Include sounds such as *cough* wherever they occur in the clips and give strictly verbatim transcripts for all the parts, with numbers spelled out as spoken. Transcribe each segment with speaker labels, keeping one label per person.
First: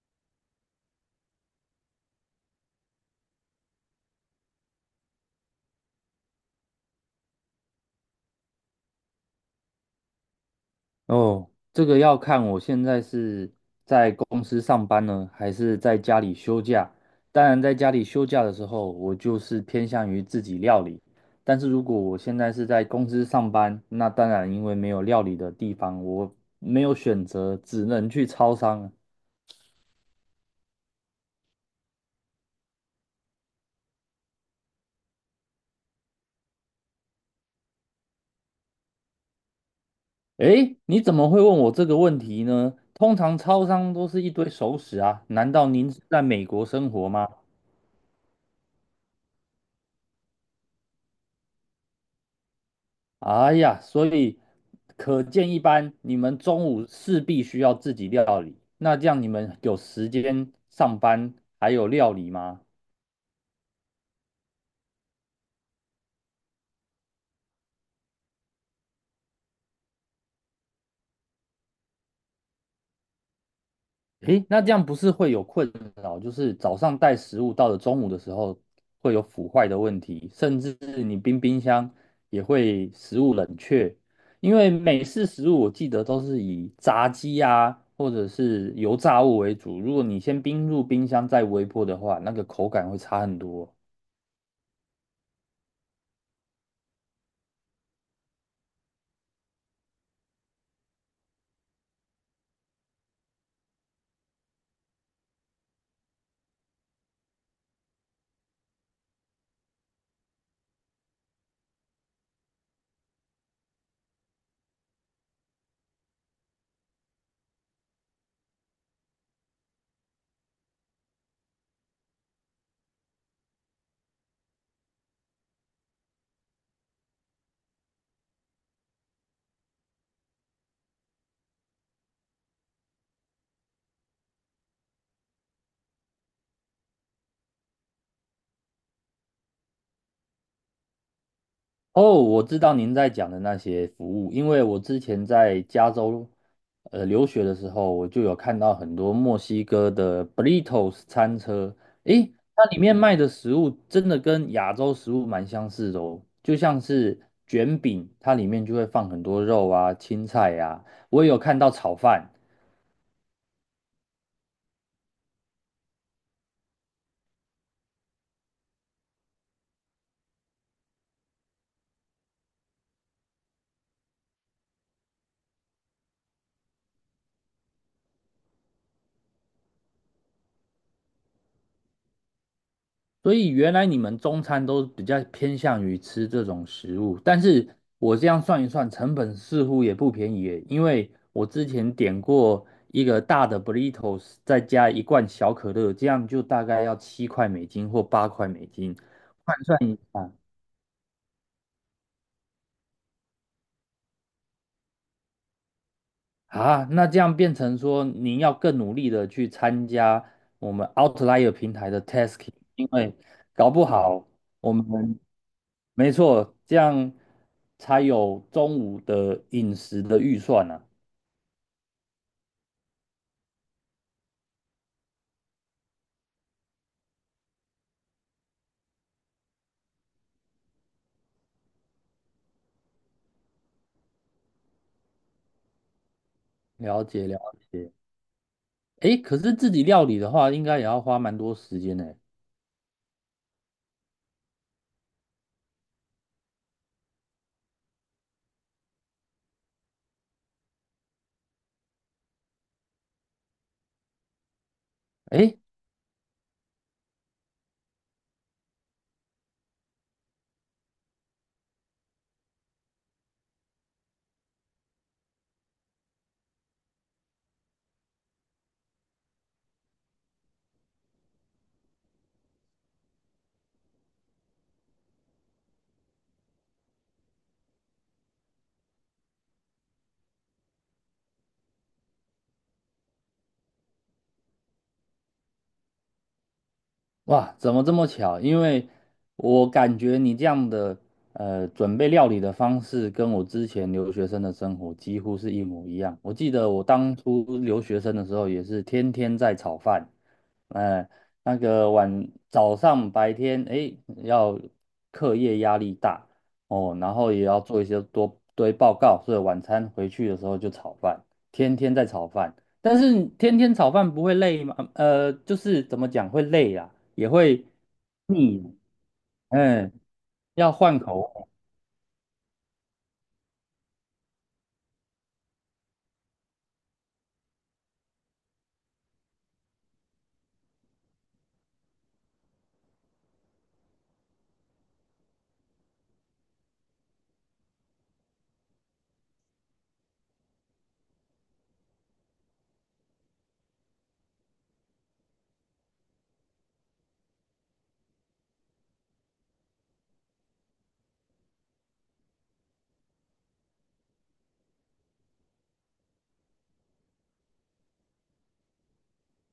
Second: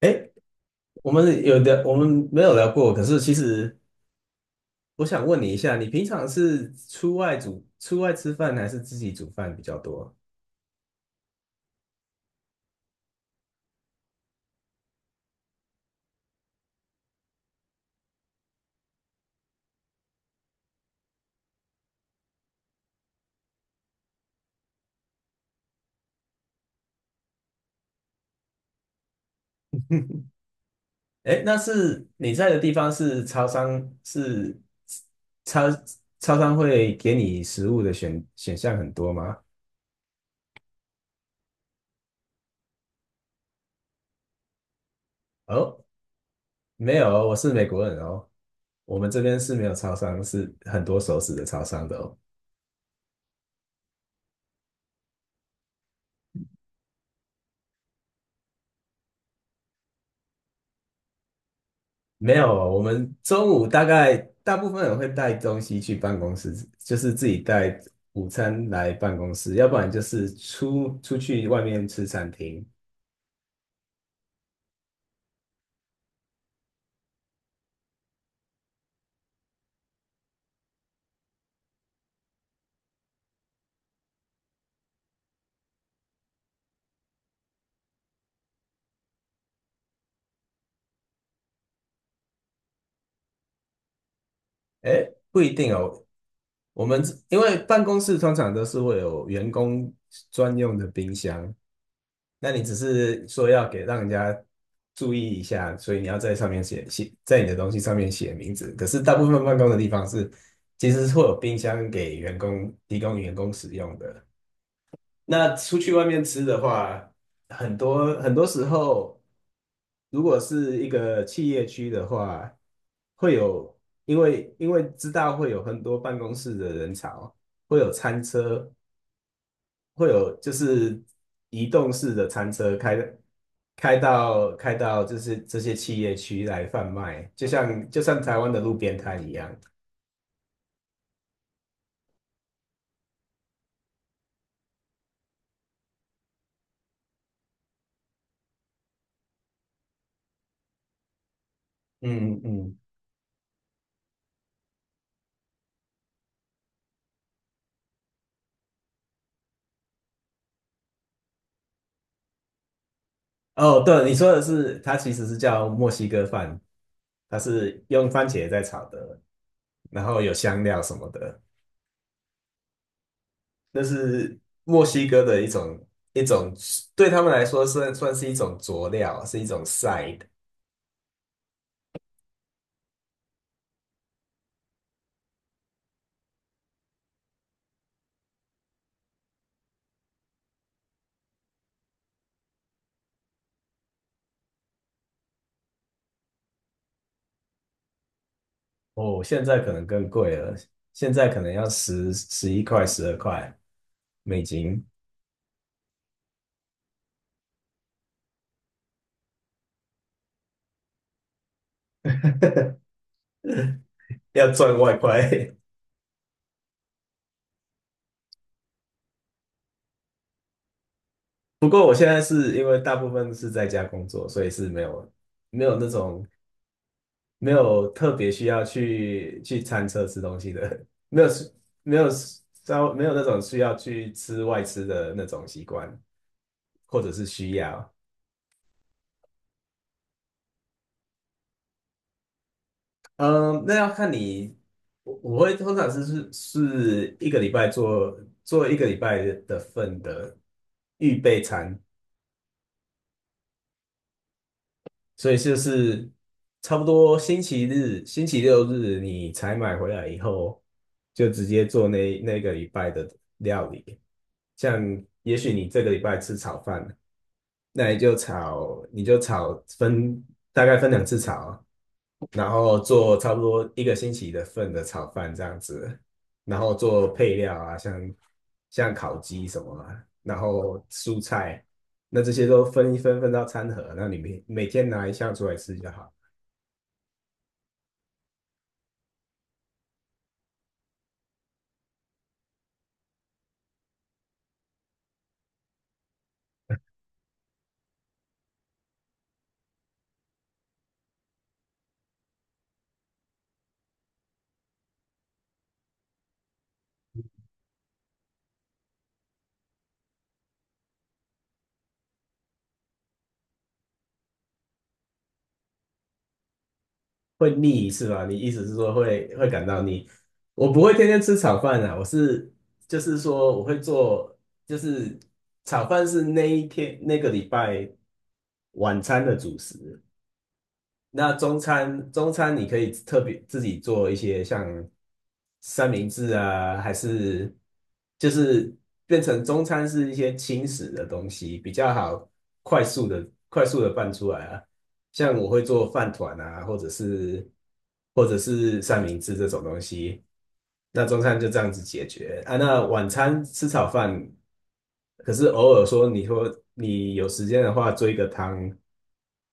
Speaker 1: 哎，我们有的，我们没有聊过。可是其实我想问你一下，你平常是出外煮、出外吃饭，还是自己煮饭比较多？
Speaker 2: 哦，这个要看我现在是在公司上班呢，还是在家里休假。当然，在家里休假的时候，我就是偏向于自己料理。但是如果我现在是在公司上班，那当然因为没有料理的地方，我没有选择，只能去超商。
Speaker 1: 哎，那是你在的地方是超商，是超超商会给你食物的选选项很多吗？
Speaker 2: 诶，你怎么会问我这个问题呢？通常超商都是一堆熟食啊，难道
Speaker 1: 哦，
Speaker 2: 您是在美国生
Speaker 1: 没
Speaker 2: 活
Speaker 1: 有
Speaker 2: 吗？
Speaker 1: 哦，我是美国人哦，我们这边是没有超商，是很多熟食的超商的哦。
Speaker 2: 哎呀，所以可见一斑，你们中午势必需要自己料理。那这样你们有时间上班还有料理
Speaker 1: 没有，
Speaker 2: 吗？
Speaker 1: 我们中午大概大部分人会带东西去办公室，就是自己带午餐来办公室，要不然就是出出去外面吃餐厅。
Speaker 2: 诶，那这样不是会有困扰，就是早上带食物到了中午的时候会有腐坏的问题，甚至你冰冰箱也会食物冷却，因为美式食物我记得都是以炸鸡啊或者是油炸物为主，如果你先冰入冰箱再微波的话，那个口感会差很多。
Speaker 1: 哎，不一定哦。我们因为办公室通常都是会有员工专用的冰箱，那你只是说要给让人家注意一下，所以你要在上面写写，在你的东西上面写名字。可是大部分办公的地方是，其实是会有冰箱给员工提供员工使用的。那出去外面吃的话，很多很多时候，如果是一个企业区的话，会有，因为因为知道会有很多办公室的人潮，会有餐车，会有就是移动式的餐车开开到开到就是这些企业区来贩卖，就像就像台湾的路边摊一样。
Speaker 2: 哦，我知道您在讲的那些服务，因为我之前在加州呃留学的时候，我就有看到很多墨西哥的 burritos 餐车，诶，
Speaker 1: 嗯
Speaker 2: 它
Speaker 1: 嗯。
Speaker 2: 里面卖的食物真的跟亚洲食物蛮相似的哦，就像是卷饼，它里面就会放很多肉啊、青菜呀、我也有看到炒饭，
Speaker 1: 哦，对，你说的是，它其实是叫墨西哥饭，它是用番茄在炒的，然后有香料什么的，那是墨西哥的一种一种，对他们来说算算是一种佐料，是一种 side。
Speaker 2: 所以原来你们中餐都比较偏向于吃这种食物，但是我这样算一算，成本似乎也不便宜耶，因为我之前点过一个大的 burritos,再加一罐小可乐，这样就大概要七块美金或八块美金。
Speaker 1: 哦，现在可
Speaker 2: 算
Speaker 1: 能
Speaker 2: 一
Speaker 1: 更
Speaker 2: 下
Speaker 1: 贵了，现在可能要十十一块、十二块美金，
Speaker 2: 啊，那这样变成说，您要更努力的去参加我们 Outlier 平台的 tasking,
Speaker 1: *laughs*
Speaker 2: 因为搞不好
Speaker 1: 要
Speaker 2: 我
Speaker 1: 赚外
Speaker 2: 们
Speaker 1: 快。*laughs*
Speaker 2: 没错，这样才有中午的饮食的预算啊。
Speaker 1: 不过我现在是因为大部分是在家工作，所以是没有没有那种。没有特别需要去去餐车吃东西的，*laughs* 没有没有稍没有那种需要去吃外吃的那种习惯，或
Speaker 2: 了
Speaker 1: 者是
Speaker 2: 解了
Speaker 1: 需
Speaker 2: 解，
Speaker 1: 要。
Speaker 2: 诶，可是自己料理的话，应该也要花蛮多时间呢。
Speaker 1: 嗯，那要看你，我我会通常是是是一个礼拜做做一个礼拜的份的预备餐，所以就
Speaker 2: 诶，
Speaker 1: 是差不多星期日、星期六日你采买回来以后，就直接做那那个礼拜的料理。像也许你这个礼拜吃炒饭，那你就炒，你就炒分大概分两次炒，然后做差不多一个星期的份的炒饭这样子，然后做配料啊，像像烤鸡什么啊然后蔬菜，那这些都分一分分到餐盒，那里面每天拿一项出来吃就好。
Speaker 2: 哇，怎么这么巧？因为我感觉你这样的呃准备料理的方式，跟我之前留学生的生活几乎是一模一样。我记得我当初留学生的时候，也是天天在炒饭，呃，那个晚早上白天诶要课业压力大哦，然后也要做一些多堆报告，所以晚餐回去的时候就炒饭，天天在炒饭。但是天天炒饭不会累吗？呃，就是怎么讲会累啊？也
Speaker 1: 会
Speaker 2: 会
Speaker 1: 腻是吧？你意
Speaker 2: 腻，
Speaker 1: 思是说会会感到
Speaker 2: 嗯，
Speaker 1: 腻？我
Speaker 2: 要
Speaker 1: 不会
Speaker 2: 换
Speaker 1: 天
Speaker 2: 口
Speaker 1: 天吃
Speaker 2: 味
Speaker 1: 炒饭啊，我是就是说我会做，就是炒饭是那一天那个礼拜晚餐的主食，那中餐，中餐你可以特别自己做一些像三明治啊，还是就是变成中餐是一些轻食的东西，比较好快速的快速的拌出来啊。像我会做饭团啊，或者是或者是三明治这种东西。那中餐就这样子解决啊。那晚餐吃炒饭，可是偶尔说你说你有时间的话做一个汤，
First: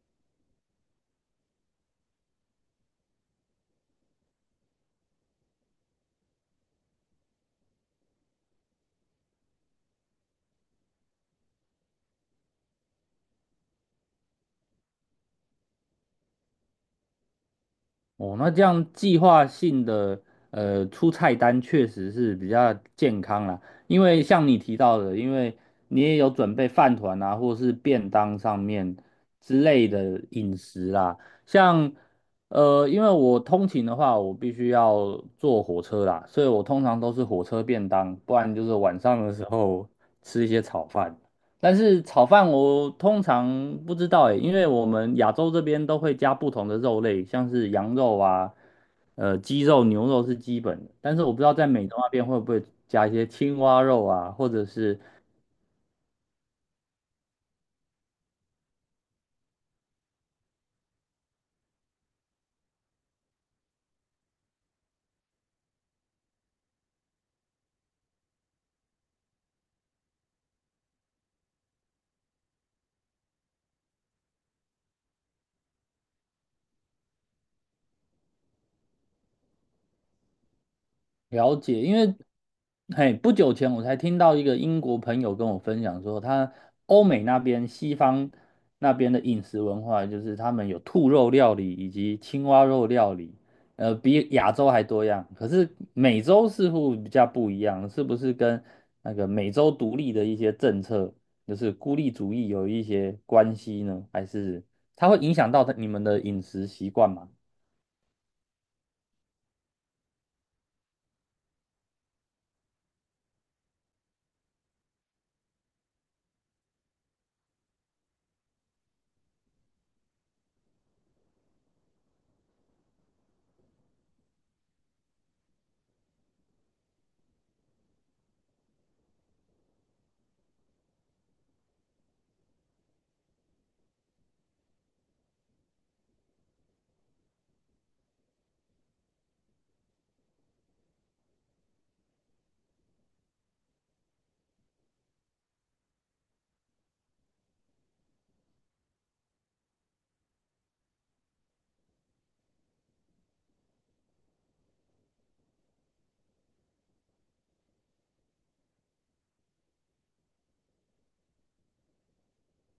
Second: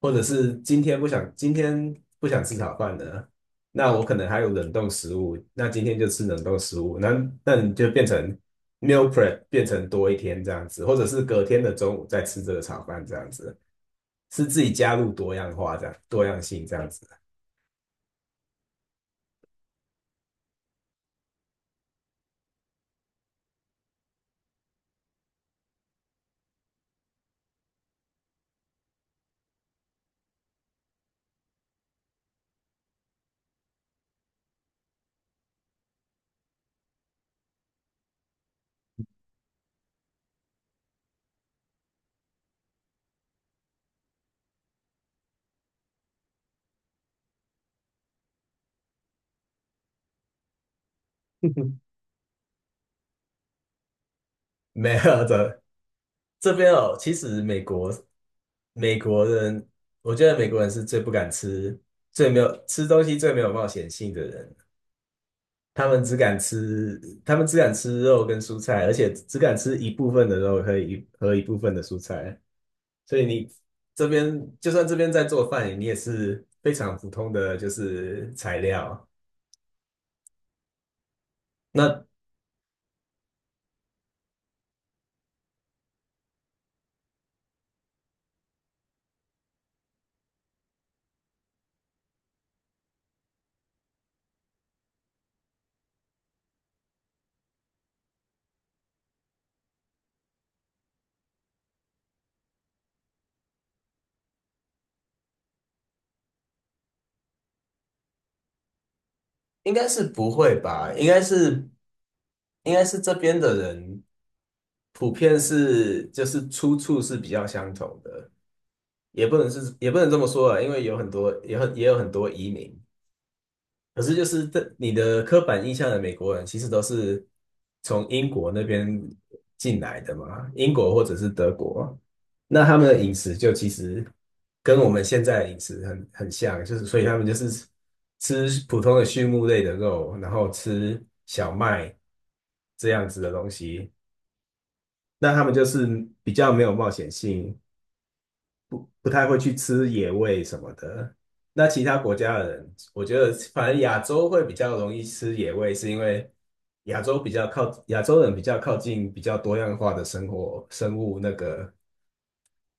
Speaker 1: 或者是今天不想今天不想吃炒饭的，那我可能还有冷冻食物，那今天就吃冷冻食物，那那你就变成 meal prep 变成多一天这样子，或者是隔天的中午再吃这个炒饭这样子，是自己加入多样化这样多样性这样子。
Speaker 2: 哦。那这样计划性的呃出菜单确实是比较健康啦，因为像你提到的，因为你也有准备饭团啊，或是便当上面之类的饮食啦。像呃，因为我通勤的话，我必须要坐火车啦，所以我通常都是火车便当，不然就是晚上的时候吃一些炒饭。但是炒饭我通常不知道诶，因为我们亚洲这边都会加不同的肉类，像是羊肉啊、呃鸡肉、牛肉是基本的，但是我不知道在美洲那边会不会加一些青蛙肉啊，或者
Speaker 1: *laughs* 没
Speaker 2: 是
Speaker 1: 有的，这边哦，其实美国美国人，我觉得美国人是最不敢吃、最没有吃东西最没有冒险性的人。他们只敢吃，他们只敢吃肉跟蔬菜，而且只敢吃一部分的肉和一和一部分的蔬菜。所以你这边就算这边在做饭，你也是非常普通的就是材料。
Speaker 2: 了解，因
Speaker 1: 那
Speaker 2: 为嘿，不久前我才听到一个英国朋友跟我分享说，他欧美那边西方那边的饮食文化，就是他们有兔肉料理以及青蛙肉料理，呃，比亚洲还多样。可是美洲似乎比较不一样，是不是跟那个美洲独立的一些政策，就是孤立主义有一些关系呢？还是它会影响到你们的饮食习惯吗？
Speaker 1: 应该是不会吧？应该是。应该是这边的人普遍是就是出处是比较相同的，也不能是也不能这么说啊，因为有很多也很也有很多移民，可是就是这你的刻板印象的美国人其实都是从英国那边进来的嘛，英国或者是德国，那他们的饮食就其实跟我们现在的饮食很很像，就是所以他们就是吃普通的畜牧类的肉，然后吃小麦这样子的东西。那他们就是比较没有冒险性，不太会去吃野味什么的。那其他国家的人，我觉得反正亚洲会比较容易吃野味，是因为亚洲比较靠亚洲人比较靠近比较多样化的生活生物那个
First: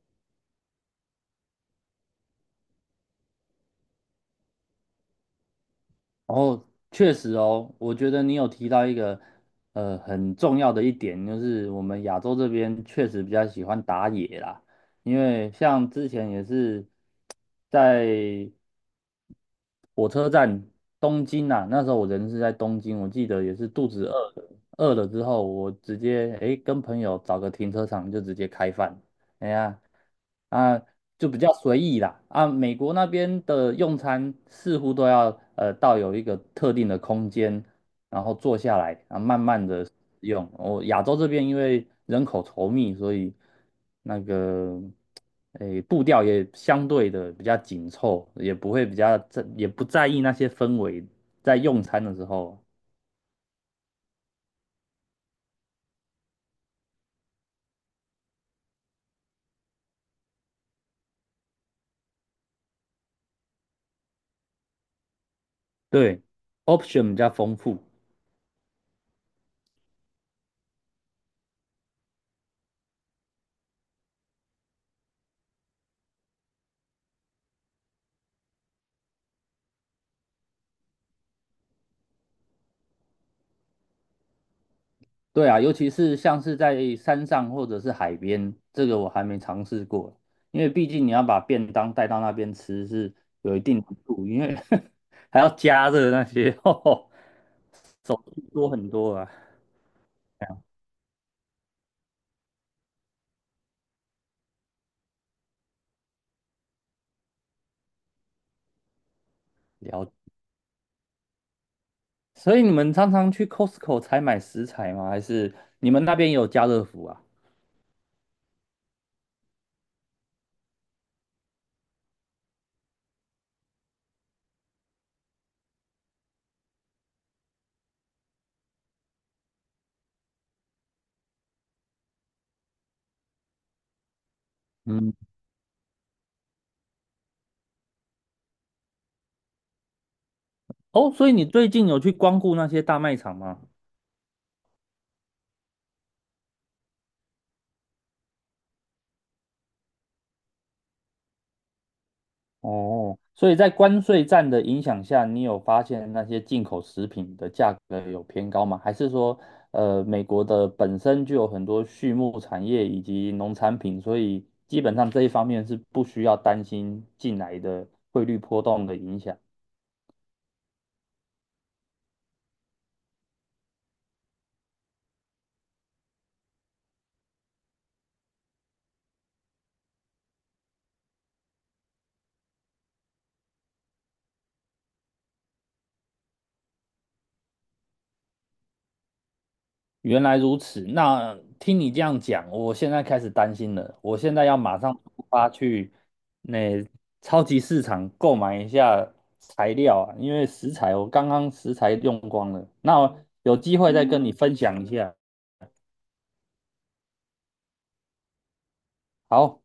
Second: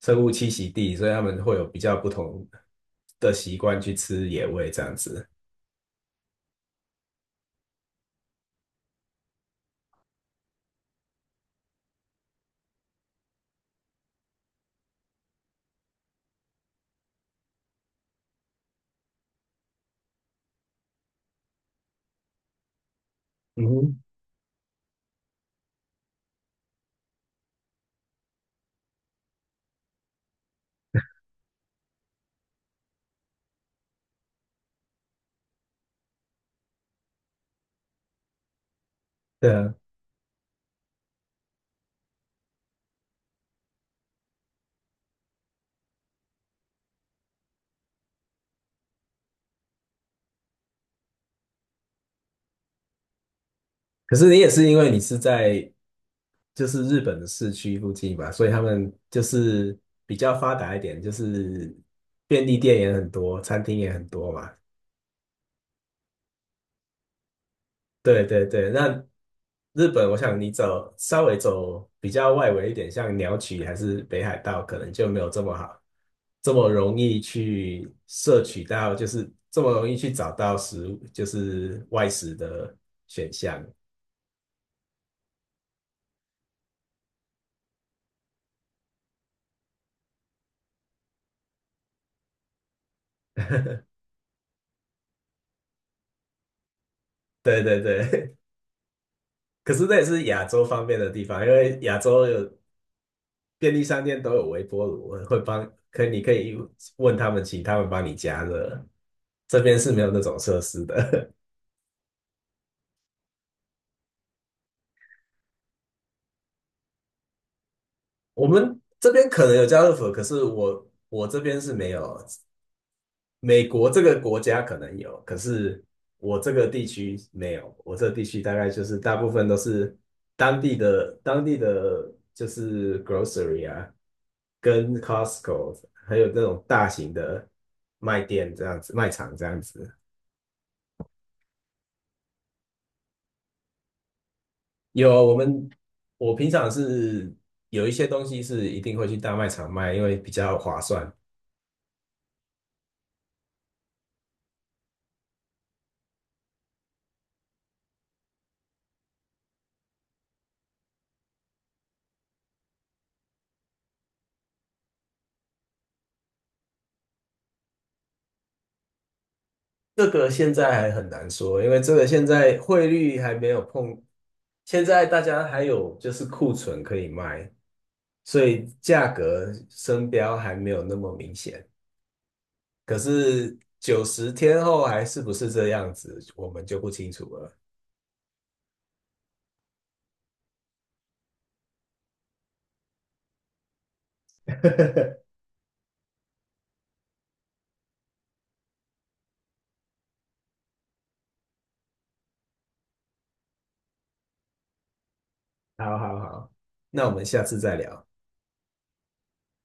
Speaker 1: 生物栖息地，所以他们会有比较不同的习惯去吃野味这样子。
Speaker 2: 哦，确实哦，我觉得你有提到一个呃很重要的一点，就是我们亚洲这边确实比较喜欢打野啦，因为像之前也是在火车站东京啊，那时候我人是在东京，我记得也
Speaker 1: 嗯
Speaker 2: 是肚
Speaker 1: 哼，
Speaker 2: 子饿了，饿了之后我直接诶跟朋友找个停车场就直接开饭，哎呀啊就比较随意啦啊，美国那边的用餐似乎都要呃到有一个特定的空间，然后坐下来啊慢
Speaker 1: 对
Speaker 2: 慢
Speaker 1: 啊。
Speaker 2: 的用。我亚洲这边因为人口稠密，所以那个。诶，步调也相对的比较紧凑，也不会比较在，也不在意那些氛围，在用餐的时候，
Speaker 1: 可是你也是因为你是在就是日本的市区附近嘛，所以他们就是比较发达一点，就是便利店也很多，餐厅也很多嘛。
Speaker 2: 对，option 比较丰富。
Speaker 1: 对对对，那日本，我想你走稍微走比较外围一点，像鸟取还是北海道，可能就没有这么好，这么容易去摄取到，就是这么容易去找到食物，就是外食的选项。
Speaker 2: 对啊，尤其是像是在山上或者是海边，这个我还没尝试过，因为毕竟你要把便当带到那边吃是有一定难度，因为 *laughs* 还要加热那些，*laughs* 哦
Speaker 1: 对对
Speaker 2: 手
Speaker 1: 对。
Speaker 2: 续
Speaker 1: *laughs*
Speaker 2: 多很多啊。
Speaker 1: 可是那也是亚
Speaker 2: 这样
Speaker 1: 洲方面的地方，因为亚洲有便利商店都有微波炉，会帮，可你可以问他们，请他们帮你加热。这边是没
Speaker 2: 了
Speaker 1: 有
Speaker 2: 解，
Speaker 1: 那种设施的，
Speaker 2: 所以你们常常去 Costco 采买食材吗？还是你们那边有家乐福啊？
Speaker 1: *laughs* 我们这边可能有家乐福，可是我我这边是没有。美国这个国家可能有，可是我这个地区没有。我这个地区大概就是大部分都是当地的当地的就是 grocery 啊，跟
Speaker 2: 嗯，
Speaker 1: Costco，还有那种大型的卖店这样子，卖场这样子。
Speaker 2: 哦，所以你最近有去光顾那些大卖场吗？
Speaker 1: 有，我们，我平常是有一些东西是一定会去大卖场卖，因为比较划算。
Speaker 2: 哦，所以在关税战的影响下，你有发现那些进口食品的价格有偏高吗？还是说，呃，美国的本身就有很多畜牧产业以及农产品，所以基本上这一方面是不需要担心进来的汇率波动的影响？
Speaker 1: 这个现在还很难说，因为这个现在汇率还没有碰，现在大家还有就是库存可以卖，所以价格升标还没有那么明显。可是九十天后还是不是这样子，我们就不清楚了。
Speaker 2: 原来如此，那听你这样讲，我现在开始担心了。我现在要马上出发去那超级市场购买一下材料啊，因为食材我刚刚食材用光了。那有机会再跟嗯你分享一下。
Speaker 1: 好好好，那我们下次再聊。
Speaker 2: 好。